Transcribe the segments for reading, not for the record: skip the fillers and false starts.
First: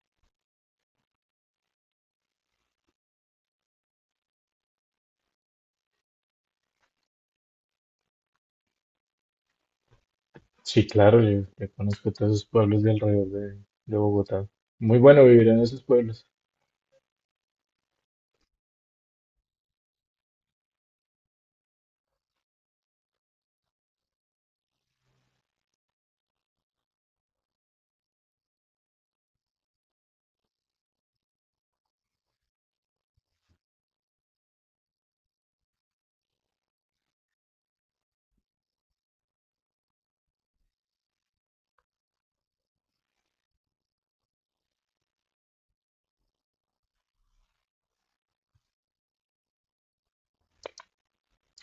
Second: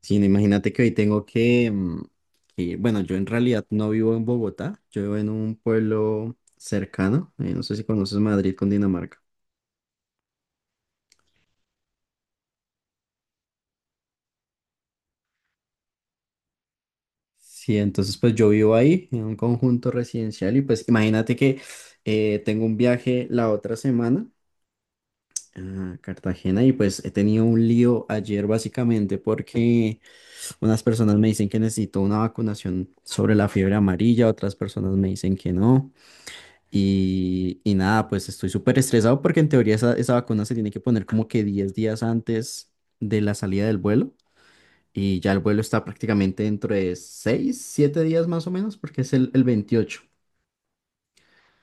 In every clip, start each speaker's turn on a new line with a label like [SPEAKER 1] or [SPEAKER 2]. [SPEAKER 1] Sí, no, imagínate que hoy tengo que, bueno, yo en realidad no vivo en Bogotá, yo vivo en un pueblo cercano, no sé si conoces Madrid con Dinamarca.
[SPEAKER 2] Sí, claro, yo conozco todos esos pueblos de alrededor de Bogotá. Muy bueno vivir en esos pueblos.
[SPEAKER 1] Sí, entonces pues yo vivo ahí en un conjunto residencial y pues imagínate que tengo un viaje la otra semana a Cartagena y pues he tenido un lío ayer básicamente porque unas personas me dicen que necesito una vacunación sobre la fiebre amarilla, otras personas me dicen que no. Y nada, pues estoy súper estresado porque en teoría esa vacuna se tiene que poner como que 10 días antes de la salida del vuelo. Y ya el vuelo está prácticamente dentro de 6 7 días más o menos porque es el veintiocho. Ok.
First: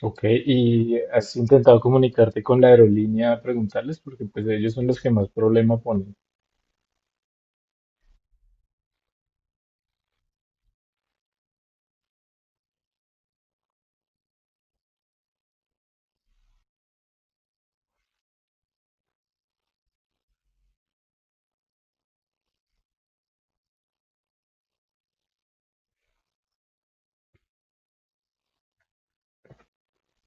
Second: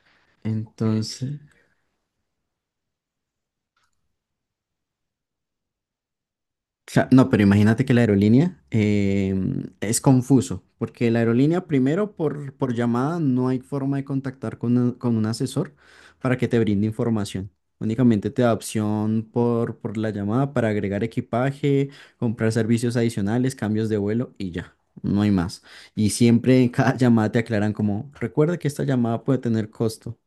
[SPEAKER 2] Ok, ¿y
[SPEAKER 1] Entonces.
[SPEAKER 2] has intentado comunicarte con la aerolínea a preguntarles? Porque pues ellos son los que más problema ponen.
[SPEAKER 1] No, pero imagínate que la aerolínea es confuso, porque la aerolínea primero por llamada no hay forma de contactar con un asesor para que te brinde información. Únicamente te da opción por la llamada para agregar equipaje, comprar servicios adicionales, cambios de vuelo y ya, no hay más. Y siempre en cada llamada te aclaran como, recuerda que esta llamada puede tener costo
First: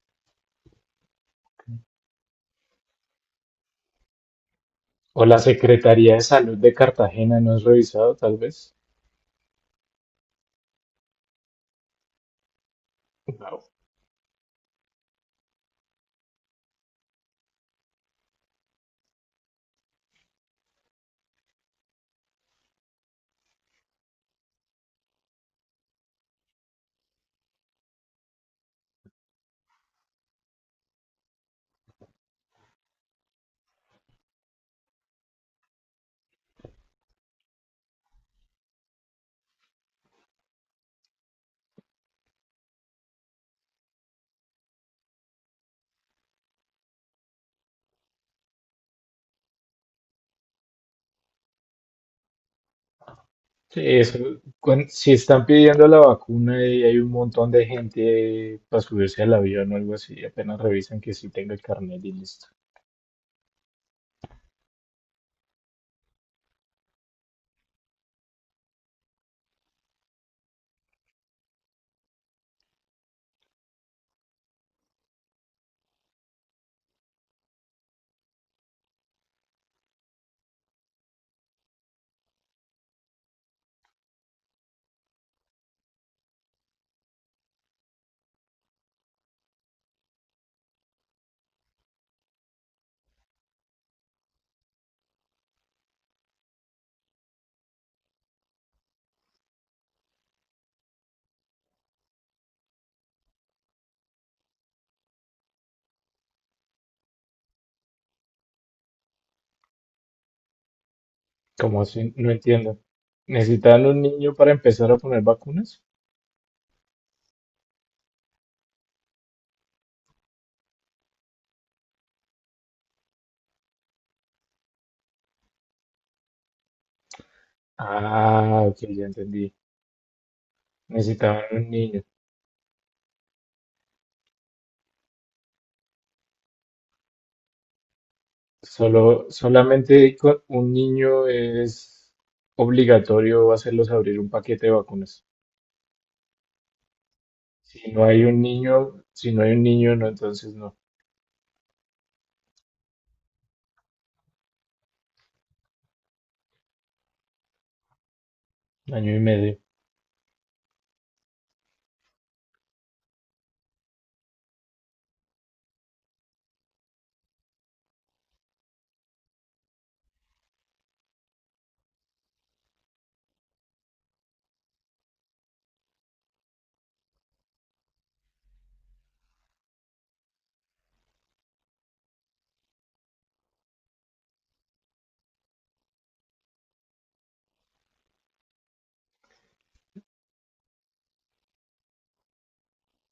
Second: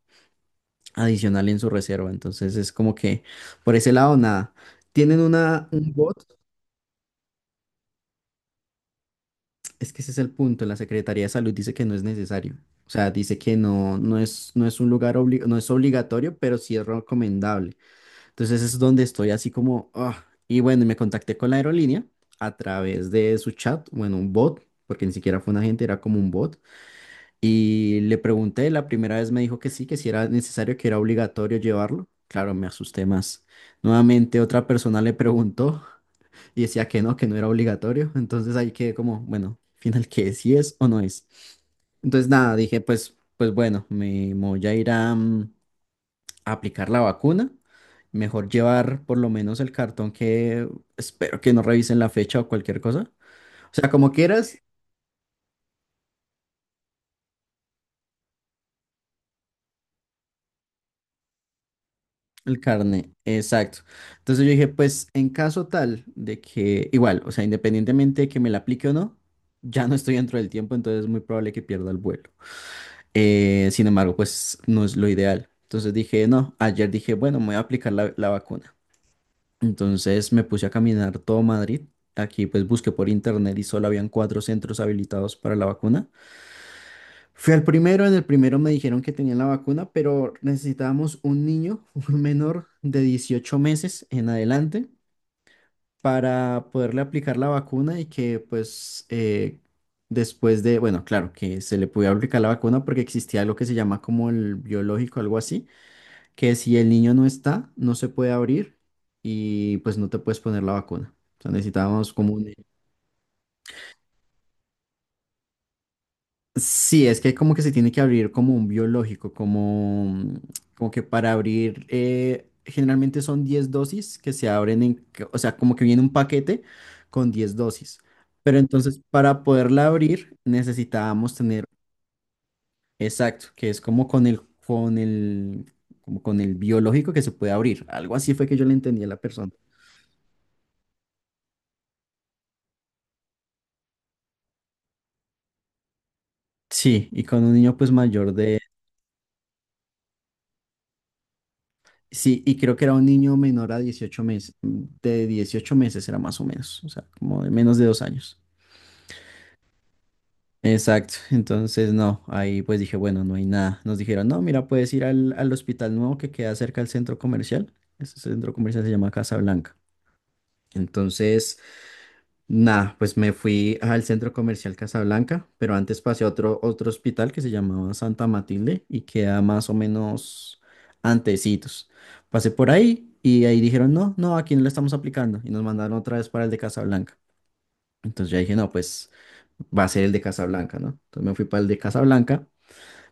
[SPEAKER 1] adicional en su reserva, entonces es como que por ese lado nada. Tienen
[SPEAKER 2] O la
[SPEAKER 1] un
[SPEAKER 2] Secretaría de
[SPEAKER 1] bot.
[SPEAKER 2] Salud de Cartagena, ¿no has revisado tal vez?
[SPEAKER 1] Es que ese es el punto. La Secretaría de Salud dice que no es necesario. O sea, dice que
[SPEAKER 2] No.
[SPEAKER 1] no, no es, no es un lugar obli- no es obligatorio, pero sí es recomendable. Entonces es donde estoy así como, ah. Y bueno, me contacté con la aerolínea a través de su chat, bueno, un bot, porque ni siquiera fue un agente, era como un bot. Y le pregunté, la primera vez me dijo que sí, que si era necesario, que era obligatorio llevarlo. Claro, me asusté más. Nuevamente otra persona le preguntó y decía que no era obligatorio. Entonces ahí quedé como, bueno, final que si es o no es. Entonces nada, dije, pues bueno, me voy a ir a aplicar la vacuna. Mejor llevar por lo menos el cartón que espero que no revisen la fecha o cualquier cosa. O
[SPEAKER 2] Sí,
[SPEAKER 1] sea, como
[SPEAKER 2] eso,
[SPEAKER 1] quieras,
[SPEAKER 2] si están pidiendo la vacuna y hay un montón de gente para subirse al avión o algo así, apenas revisan que sí tenga el carnet y listo.
[SPEAKER 1] el carne, exacto. Entonces yo dije, pues en caso tal de que, igual, o sea, independientemente de que me la aplique o no, ya no estoy dentro del tiempo, entonces es muy probable que pierda el vuelo. Sin embargo, pues no es lo ideal. Entonces dije, no, ayer dije, bueno, me voy a aplicar la vacuna. Entonces me puse a caminar todo Madrid. Aquí pues busqué por internet y solo habían cuatro centros habilitados para la vacuna. Fui al primero, en el primero me dijeron que tenían la vacuna, pero necesitábamos un niño, un menor de 18 meses en adelante para poderle aplicar la vacuna y que pues después de, bueno, claro, que se le pudiera aplicar la vacuna porque existía lo que se llama como el biológico, algo así, que si el niño no está, no se puede abrir y pues no te puedes poner la vacuna. O sea,
[SPEAKER 2] Como así?
[SPEAKER 1] necesitábamos
[SPEAKER 2] No
[SPEAKER 1] como un.
[SPEAKER 2] entiendo. ¿Necesitaban un niño para empezar a poner vacunas?
[SPEAKER 1] Sí, es que como que se tiene que abrir como un biológico, como que para abrir, generalmente son 10 dosis que se abren o sea, como que viene un paquete con 10 dosis. Pero
[SPEAKER 2] Ah, ok,
[SPEAKER 1] entonces
[SPEAKER 2] ya
[SPEAKER 1] para
[SPEAKER 2] entendí.
[SPEAKER 1] poderla abrir necesitábamos
[SPEAKER 2] Necesitaban
[SPEAKER 1] tener,
[SPEAKER 2] un niño.
[SPEAKER 1] exacto, que es con el, como con el biológico que se puede abrir. Algo así fue que yo le entendí a la
[SPEAKER 2] Solo,
[SPEAKER 1] persona.
[SPEAKER 2] solamente con un niño es obligatorio hacerlos abrir un paquete de vacunas.
[SPEAKER 1] Sí, y con un niño
[SPEAKER 2] Si
[SPEAKER 1] pues
[SPEAKER 2] no hay
[SPEAKER 1] mayor.
[SPEAKER 2] un niño, si no hay un niño, no, entonces no.
[SPEAKER 1] Sí, y creo que era un niño menor a 18 meses, de 18 meses era más o menos, o sea, como de menos de dos años.
[SPEAKER 2] Año y medio.
[SPEAKER 1] Exacto, entonces no, ahí pues dije, bueno, no hay nada. Nos dijeron, no, mira, puedes ir al hospital nuevo que queda cerca del centro comercial. Ese centro comercial se llama Casa Blanca. Entonces nah, pues me fui al centro comercial Casablanca, pero antes pasé a otro hospital que se llamaba Santa Matilde y queda más o menos antecitos. Pasé por ahí y ahí dijeron, no, no, aquí no le estamos aplicando y nos mandaron otra vez para el de Casablanca. Entonces ya dije, no, pues va a ser el de Casablanca, ¿no? Entonces me fui para el de Casablanca,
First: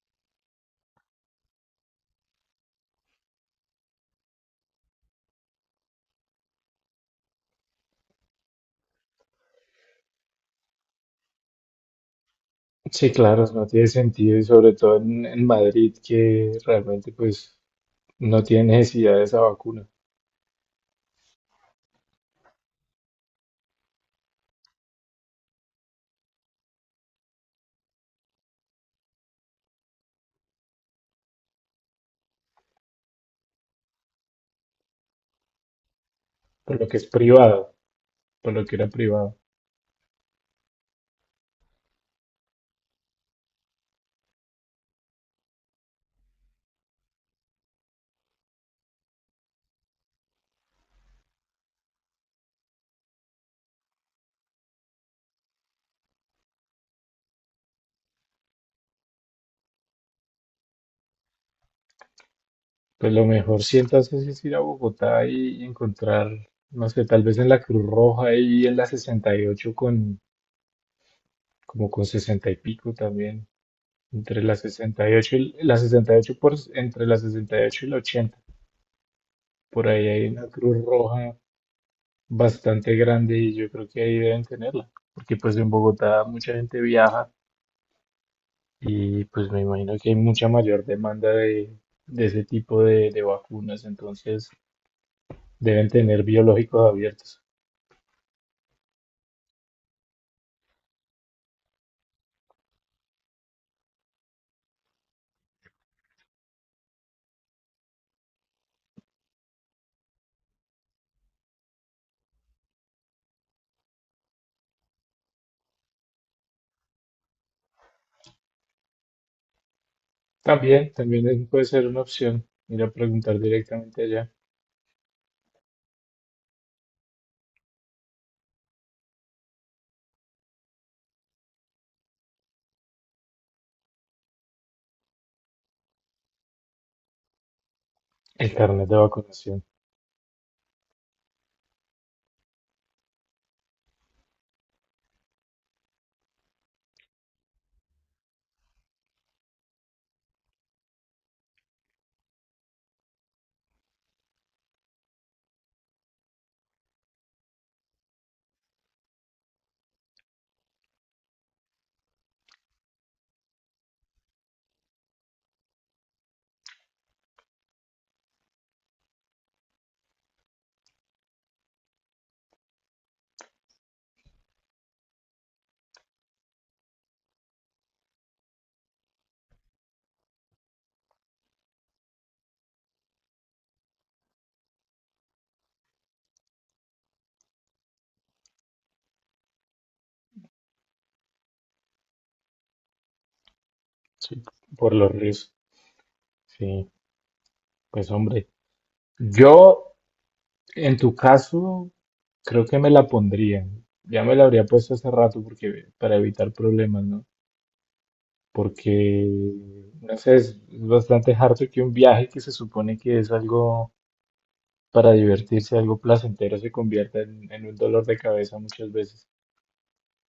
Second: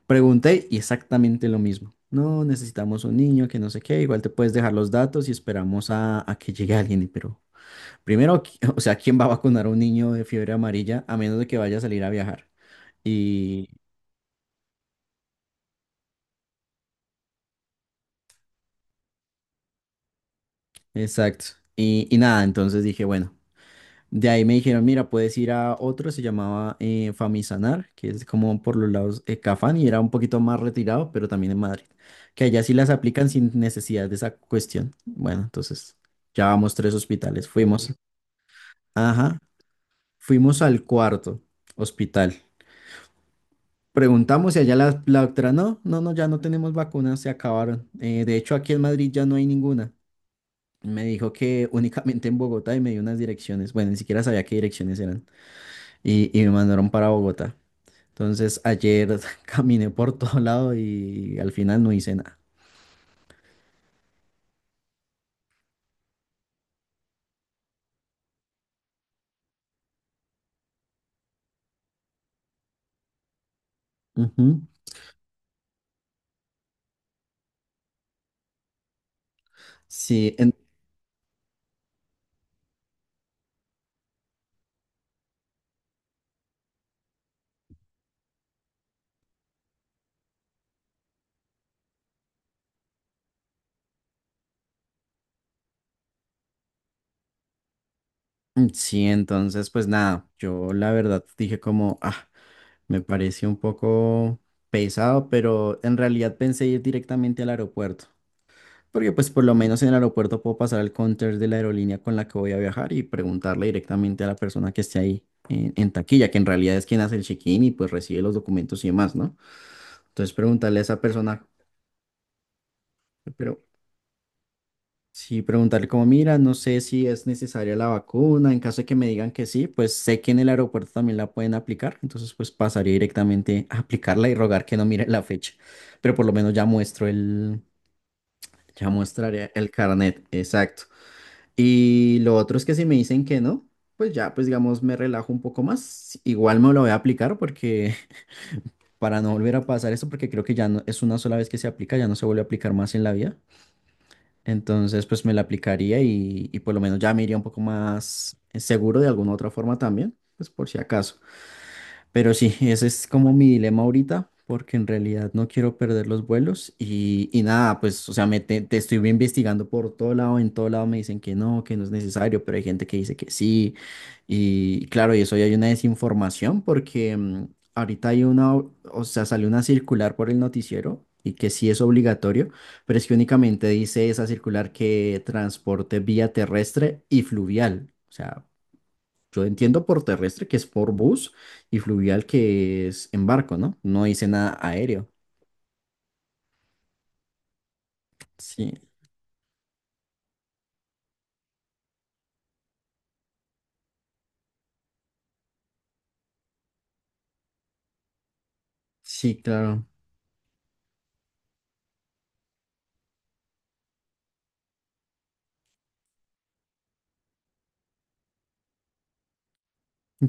[SPEAKER 1] pregunté y exactamente lo mismo. No, necesitamos un niño que no sé qué, igual te puedes dejar los datos y esperamos a que llegue alguien, y pero... Primero, o sea, ¿quién va a vacunar a un niño de fiebre amarilla a menos de que vaya a salir a viajar?
[SPEAKER 2] Sí, claro, no
[SPEAKER 1] Y,
[SPEAKER 2] tiene sentido y sobre todo en Madrid, que realmente pues no tiene necesidad de esa vacuna,
[SPEAKER 1] exacto. Y nada, entonces dije, bueno, de ahí me dijeron, mira, puedes ir a otro, se llamaba Famisanar, que es como por los lados de Cafán y era un poquito más retirado, pero también en Madrid, que allá sí las aplican sin necesidad de esa cuestión. Bueno, entonces ya vamos
[SPEAKER 2] por lo
[SPEAKER 1] tres
[SPEAKER 2] que es
[SPEAKER 1] hospitales,
[SPEAKER 2] privado,
[SPEAKER 1] fuimos,
[SPEAKER 2] por lo que era privado.
[SPEAKER 1] ajá, fuimos al cuarto hospital. Preguntamos y allá la doctora, no, no, no, ya no tenemos vacunas, se acabaron. De hecho, aquí en Madrid ya no hay ninguna. Me dijo que únicamente en Bogotá y me dio unas direcciones. Bueno, ni siquiera sabía qué direcciones eran. Y me mandaron para Bogotá. Entonces, ayer caminé por todo lado y al final no hice nada.
[SPEAKER 2] Pues lo mejor si entonces es ir a Bogotá y encontrar, no sé, tal vez en la Cruz Roja y en la 68 con, como con 60 y pico también, entre la
[SPEAKER 1] Ujú.
[SPEAKER 2] 68 y la 68 por, entre la sesenta y ocho y la 80. Por ahí hay
[SPEAKER 1] Sí,
[SPEAKER 2] una Cruz Roja bastante grande y yo creo que ahí deben tenerla, porque pues en Bogotá mucha gente viaja y pues me imagino que hay mucha mayor demanda de ese tipo de vacunas, entonces deben tener biológicos abiertos.
[SPEAKER 1] sí, entonces, pues nada, yo la verdad dije como, ah, me pareció un poco pesado, pero en realidad pensé ir directamente al aeropuerto. Porque pues por lo menos en el aeropuerto puedo pasar al counter de la aerolínea con la que voy a viajar y preguntarle directamente a la persona que esté ahí en taquilla, que en realidad es quien hace el check-in y pues recibe los documentos y demás, ¿no? Entonces preguntarle a
[SPEAKER 2] También,
[SPEAKER 1] esa
[SPEAKER 2] también
[SPEAKER 1] persona,
[SPEAKER 2] puede ser una opción ir a preguntar
[SPEAKER 1] pero
[SPEAKER 2] directamente allá
[SPEAKER 1] sí, preguntarle como, mira, no sé si es necesaria la vacuna, en caso de que me digan que sí, pues sé que en el aeropuerto también la pueden aplicar, entonces pues pasaría directamente a aplicarla y rogar que no mire la fecha, pero por lo menos
[SPEAKER 2] el carnet
[SPEAKER 1] ya
[SPEAKER 2] de
[SPEAKER 1] mostraré
[SPEAKER 2] vacunación,
[SPEAKER 1] el carnet, exacto. Y lo otro es que si me dicen que no, pues ya, pues digamos, me relajo un poco más. Igual me lo voy a aplicar porque para no volver a pasar eso, porque creo que ya no es una sola vez que se aplica, ya no se vuelve a aplicar más en la vida. Entonces, pues me la aplicaría y por lo menos ya me iría un poco más seguro de alguna otra forma también, pues por si acaso. Pero sí, ese es como mi dilema ahorita, porque en realidad no quiero perder los vuelos y nada, pues, o sea, te estoy investigando por todo lado, en todo lado me dicen que no es necesario, pero hay gente que dice que sí. Y claro, y eso ya hay una desinformación porque ahorita hay una, o sea, salió una circular por el noticiero y que sí es obligatorio, pero es que únicamente dice esa circular que transporte vía terrestre y fluvial. O sea, yo entiendo por terrestre que es por bus y fluvial que es en barco, ¿no? No dice
[SPEAKER 2] sí,
[SPEAKER 1] nada
[SPEAKER 2] por
[SPEAKER 1] aéreo.
[SPEAKER 2] los riesgos. Sí, pues hombre,
[SPEAKER 1] Sí,
[SPEAKER 2] yo en tu caso creo que me la pondría. Ya me la habría puesto hace rato porque para evitar problemas, ¿no? Porque,
[SPEAKER 1] sí, claro.
[SPEAKER 2] no sé, es bastante harto que un viaje que se supone que es algo para divertirse, algo placentero, se convierta en un dolor de cabeza muchas veces.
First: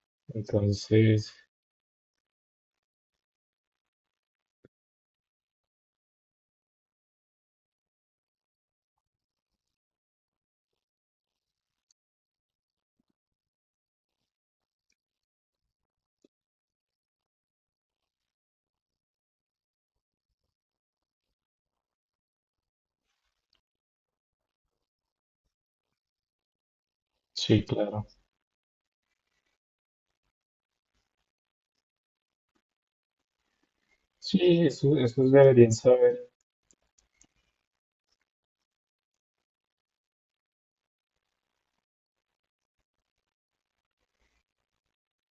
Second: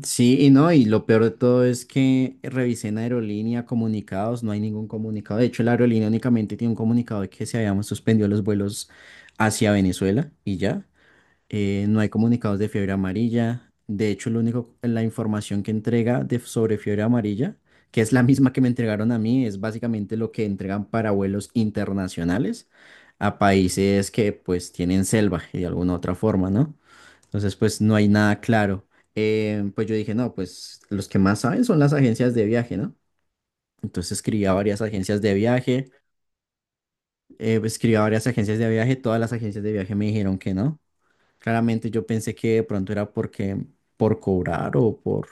[SPEAKER 1] Sí, y no, y lo peor de
[SPEAKER 2] Entonces,
[SPEAKER 1] todo es que revisé en aerolínea comunicados, no hay ningún comunicado. De hecho, la aerolínea únicamente tiene un comunicado de que se habían suspendido los vuelos hacia Venezuela y ya. No hay comunicados de fiebre amarilla. De hecho, lo único, la información que entrega de, sobre fiebre amarilla, que es la misma que me entregaron a mí, es básicamente lo que entregan para vuelos internacionales a países que pues tienen selva y de alguna otra forma, ¿no? Entonces,
[SPEAKER 2] sí,
[SPEAKER 1] pues no
[SPEAKER 2] claro.
[SPEAKER 1] hay nada claro. Pues yo dije, no, pues los que más saben son las agencias de viaje, ¿no? Entonces escribí a
[SPEAKER 2] Sí,
[SPEAKER 1] varias agencias
[SPEAKER 2] esos
[SPEAKER 1] de
[SPEAKER 2] deberían
[SPEAKER 1] viaje,
[SPEAKER 2] saber.
[SPEAKER 1] escribí a varias agencias de viaje, todas las agencias de viaje me dijeron que no. Claramente yo pensé que de pronto era porque por cobrar o por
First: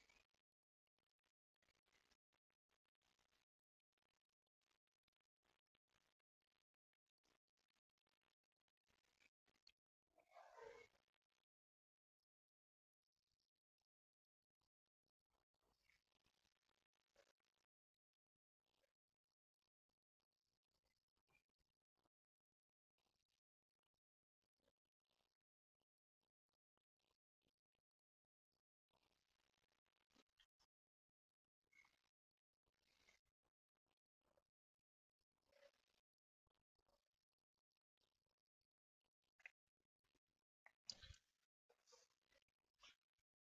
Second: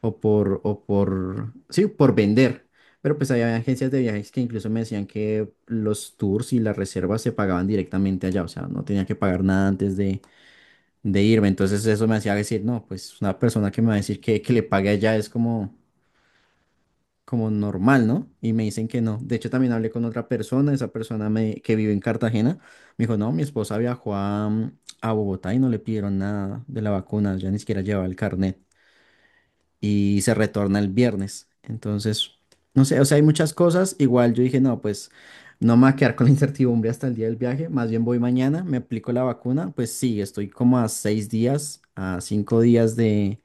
[SPEAKER 1] o por o por sí, por vender. Pero pues había agencias de viajes que incluso me decían que los tours y las reservas se pagaban directamente allá, o sea, no tenía que pagar nada antes de irme. Entonces eso me hacía decir, no, pues una persona que me va a decir que le pague allá es como normal, ¿no? Y me dicen que no. De hecho, también hablé con otra persona, esa que vive en Cartagena, me dijo, no, mi esposa viajó a Bogotá y no le pidieron nada de la vacuna, ya ni siquiera llevaba el carnet y se retorna el viernes. Entonces, no sé, o sea, hay muchas cosas. Igual yo dije, no, pues no me voy a quedar con la incertidumbre hasta el día del viaje, más bien voy mañana, me aplico la vacuna, pues sí, estoy como a seis días, a cinco días de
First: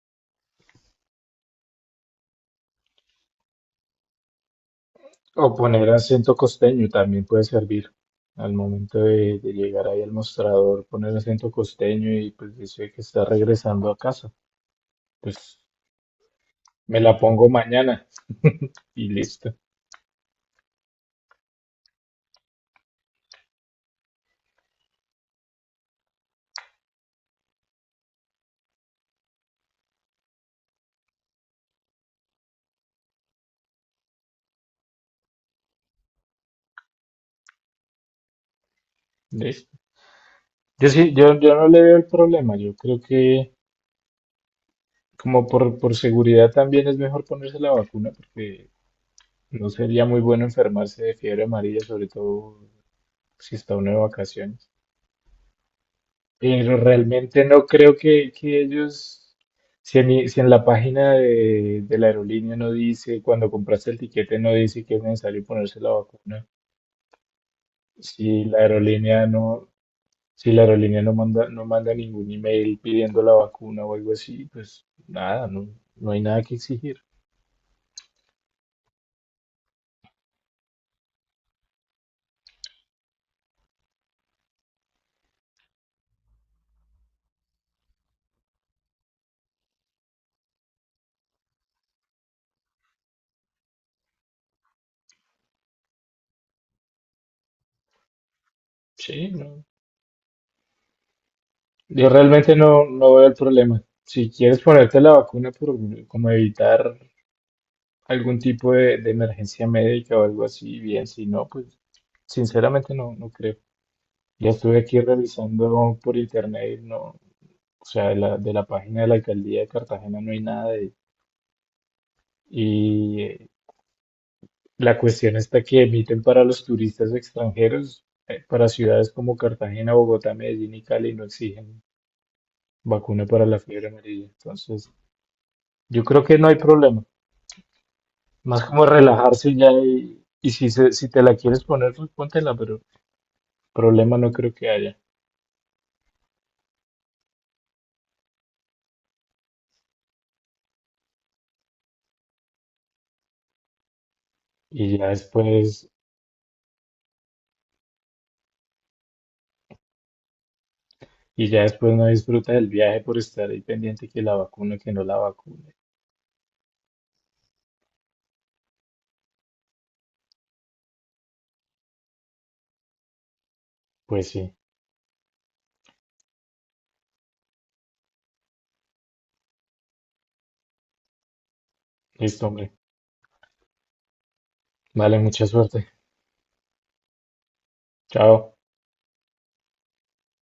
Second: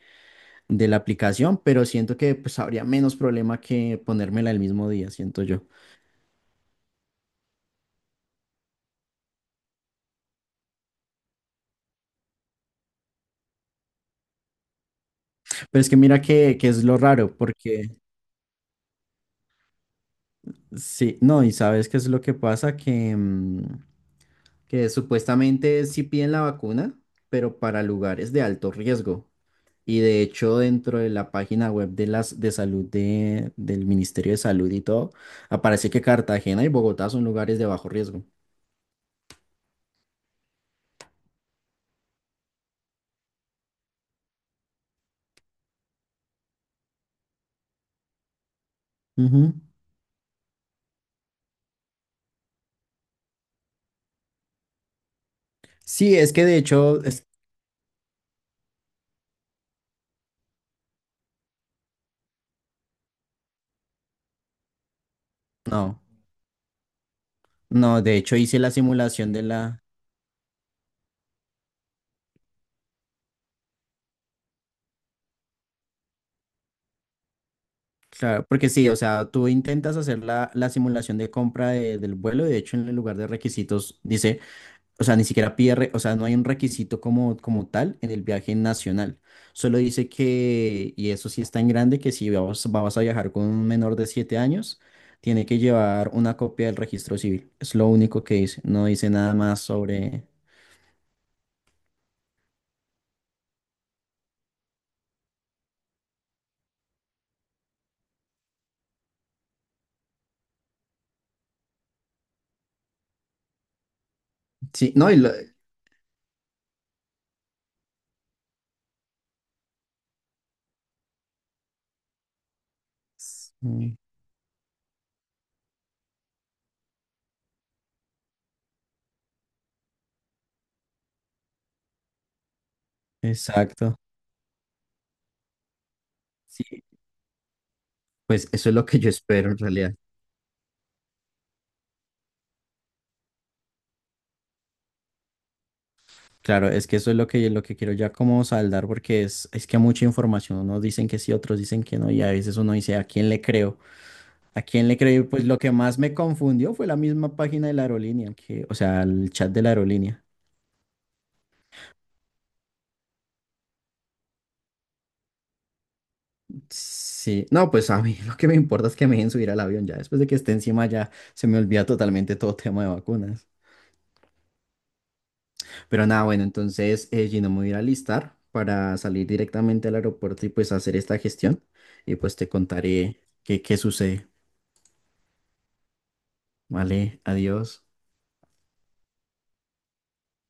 [SPEAKER 1] de la aplicación, pero siento que pues habría menos problema que ponérmela el mismo día, siento
[SPEAKER 2] O
[SPEAKER 1] yo.
[SPEAKER 2] poner acento costeño también puede servir. Al momento de llegar ahí al mostrador, poner acento costeño y pues dice que está regresando a casa. Pues
[SPEAKER 1] Pero es que mira que es lo
[SPEAKER 2] me la
[SPEAKER 1] raro,
[SPEAKER 2] pongo
[SPEAKER 1] porque
[SPEAKER 2] mañana y listo.
[SPEAKER 1] sí, no, y sabes qué es lo que pasa, que supuestamente sí piden la vacuna, pero para lugares de alto riesgo. Y de hecho, dentro de la página web de las de salud de, del Ministerio de Salud y todo, aparece que Cartagena y Bogotá son lugares de bajo riesgo.
[SPEAKER 2] Listo. Yo sí, yo no le veo el problema. Yo creo que como por seguridad también es mejor ponerse la vacuna porque
[SPEAKER 1] Ujú.
[SPEAKER 2] no sería muy bueno enfermarse de fiebre amarilla, sobre todo si está uno de vacaciones.
[SPEAKER 1] Sí, es que de
[SPEAKER 2] Pero
[SPEAKER 1] hecho,
[SPEAKER 2] realmente no creo que ellos, si en, si en la página de la aerolínea no dice, cuando compraste el tiquete no dice que es necesario ponerse la
[SPEAKER 1] no,
[SPEAKER 2] vacuna,
[SPEAKER 1] no, de
[SPEAKER 2] si
[SPEAKER 1] hecho
[SPEAKER 2] la
[SPEAKER 1] hice la
[SPEAKER 2] aerolínea
[SPEAKER 1] simulación de
[SPEAKER 2] no,
[SPEAKER 1] la.
[SPEAKER 2] si la aerolínea no manda, no manda ningún email pidiendo la vacuna o algo así, pues nada, no, no hay nada que exigir.
[SPEAKER 1] Claro, porque sí, o sea, tú intentas hacer la simulación de compra del vuelo, y de hecho en el lugar de requisitos dice, o sea, ni siquiera pide, o sea, no hay un requisito como tal en el viaje nacional. Solo dice que, y eso sí es tan grande, que si vas a viajar con un menor de 7 años, tiene que llevar una copia del registro civil. Es lo único que dice, no dice
[SPEAKER 2] Sí,
[SPEAKER 1] nada más
[SPEAKER 2] no.
[SPEAKER 1] sobre...
[SPEAKER 2] Yo realmente no, no veo el problema. Si quieres ponerte la vacuna por como evitar algún tipo de emergencia médica o algo así, bien, si no, pues sinceramente no, no creo. Ya estuve
[SPEAKER 1] Sí,
[SPEAKER 2] aquí
[SPEAKER 1] no,
[SPEAKER 2] revisando por internet y no, o sea, de la página de la alcaldía de Cartagena no hay nada de- y
[SPEAKER 1] mm.
[SPEAKER 2] la cuestión está que emiten para los turistas extranjeros, para ciudades como Cartagena, Bogotá, Medellín y Cali no exigen vacuna para la fiebre
[SPEAKER 1] Exacto.
[SPEAKER 2] amarilla. Entonces, yo creo que no hay
[SPEAKER 1] Sí,
[SPEAKER 2] problema.
[SPEAKER 1] pues
[SPEAKER 2] Más
[SPEAKER 1] eso es
[SPEAKER 2] como
[SPEAKER 1] lo que yo espero
[SPEAKER 2] relajarse
[SPEAKER 1] en
[SPEAKER 2] ya
[SPEAKER 1] realidad.
[SPEAKER 2] y si si te la quieres poner, pues póntela, pero problema no creo que haya.
[SPEAKER 1] Claro, es que eso es lo que, quiero ya como saldar porque es que mucha información, unos dicen que sí, otros dicen que no y a veces uno dice, ¿a quién le creo? ¿A quién
[SPEAKER 2] Y
[SPEAKER 1] le
[SPEAKER 2] ya
[SPEAKER 1] creo? Y pues lo que
[SPEAKER 2] después
[SPEAKER 1] más me confundió fue la misma página de la aerolínea, que, o sea, el chat de la aerolínea.
[SPEAKER 2] y ya después no disfruta del viaje por estar ahí pendiente que la vacune, que no la vacune.
[SPEAKER 1] Sí, no, pues a mí lo que me importa es que me dejen subir al avión ya, después de que esté encima ya se me olvida totalmente todo tema de vacunas.
[SPEAKER 2] Pues sí,
[SPEAKER 1] Pero nada, bueno, entonces Gino, me voy a ir a alistar para salir directamente al aeropuerto y pues hacer esta gestión y pues
[SPEAKER 2] listo,
[SPEAKER 1] te
[SPEAKER 2] hombre.
[SPEAKER 1] contaré qué sucede.
[SPEAKER 2] Vale, mucha suerte.
[SPEAKER 1] Vale, adiós.
[SPEAKER 2] Chao.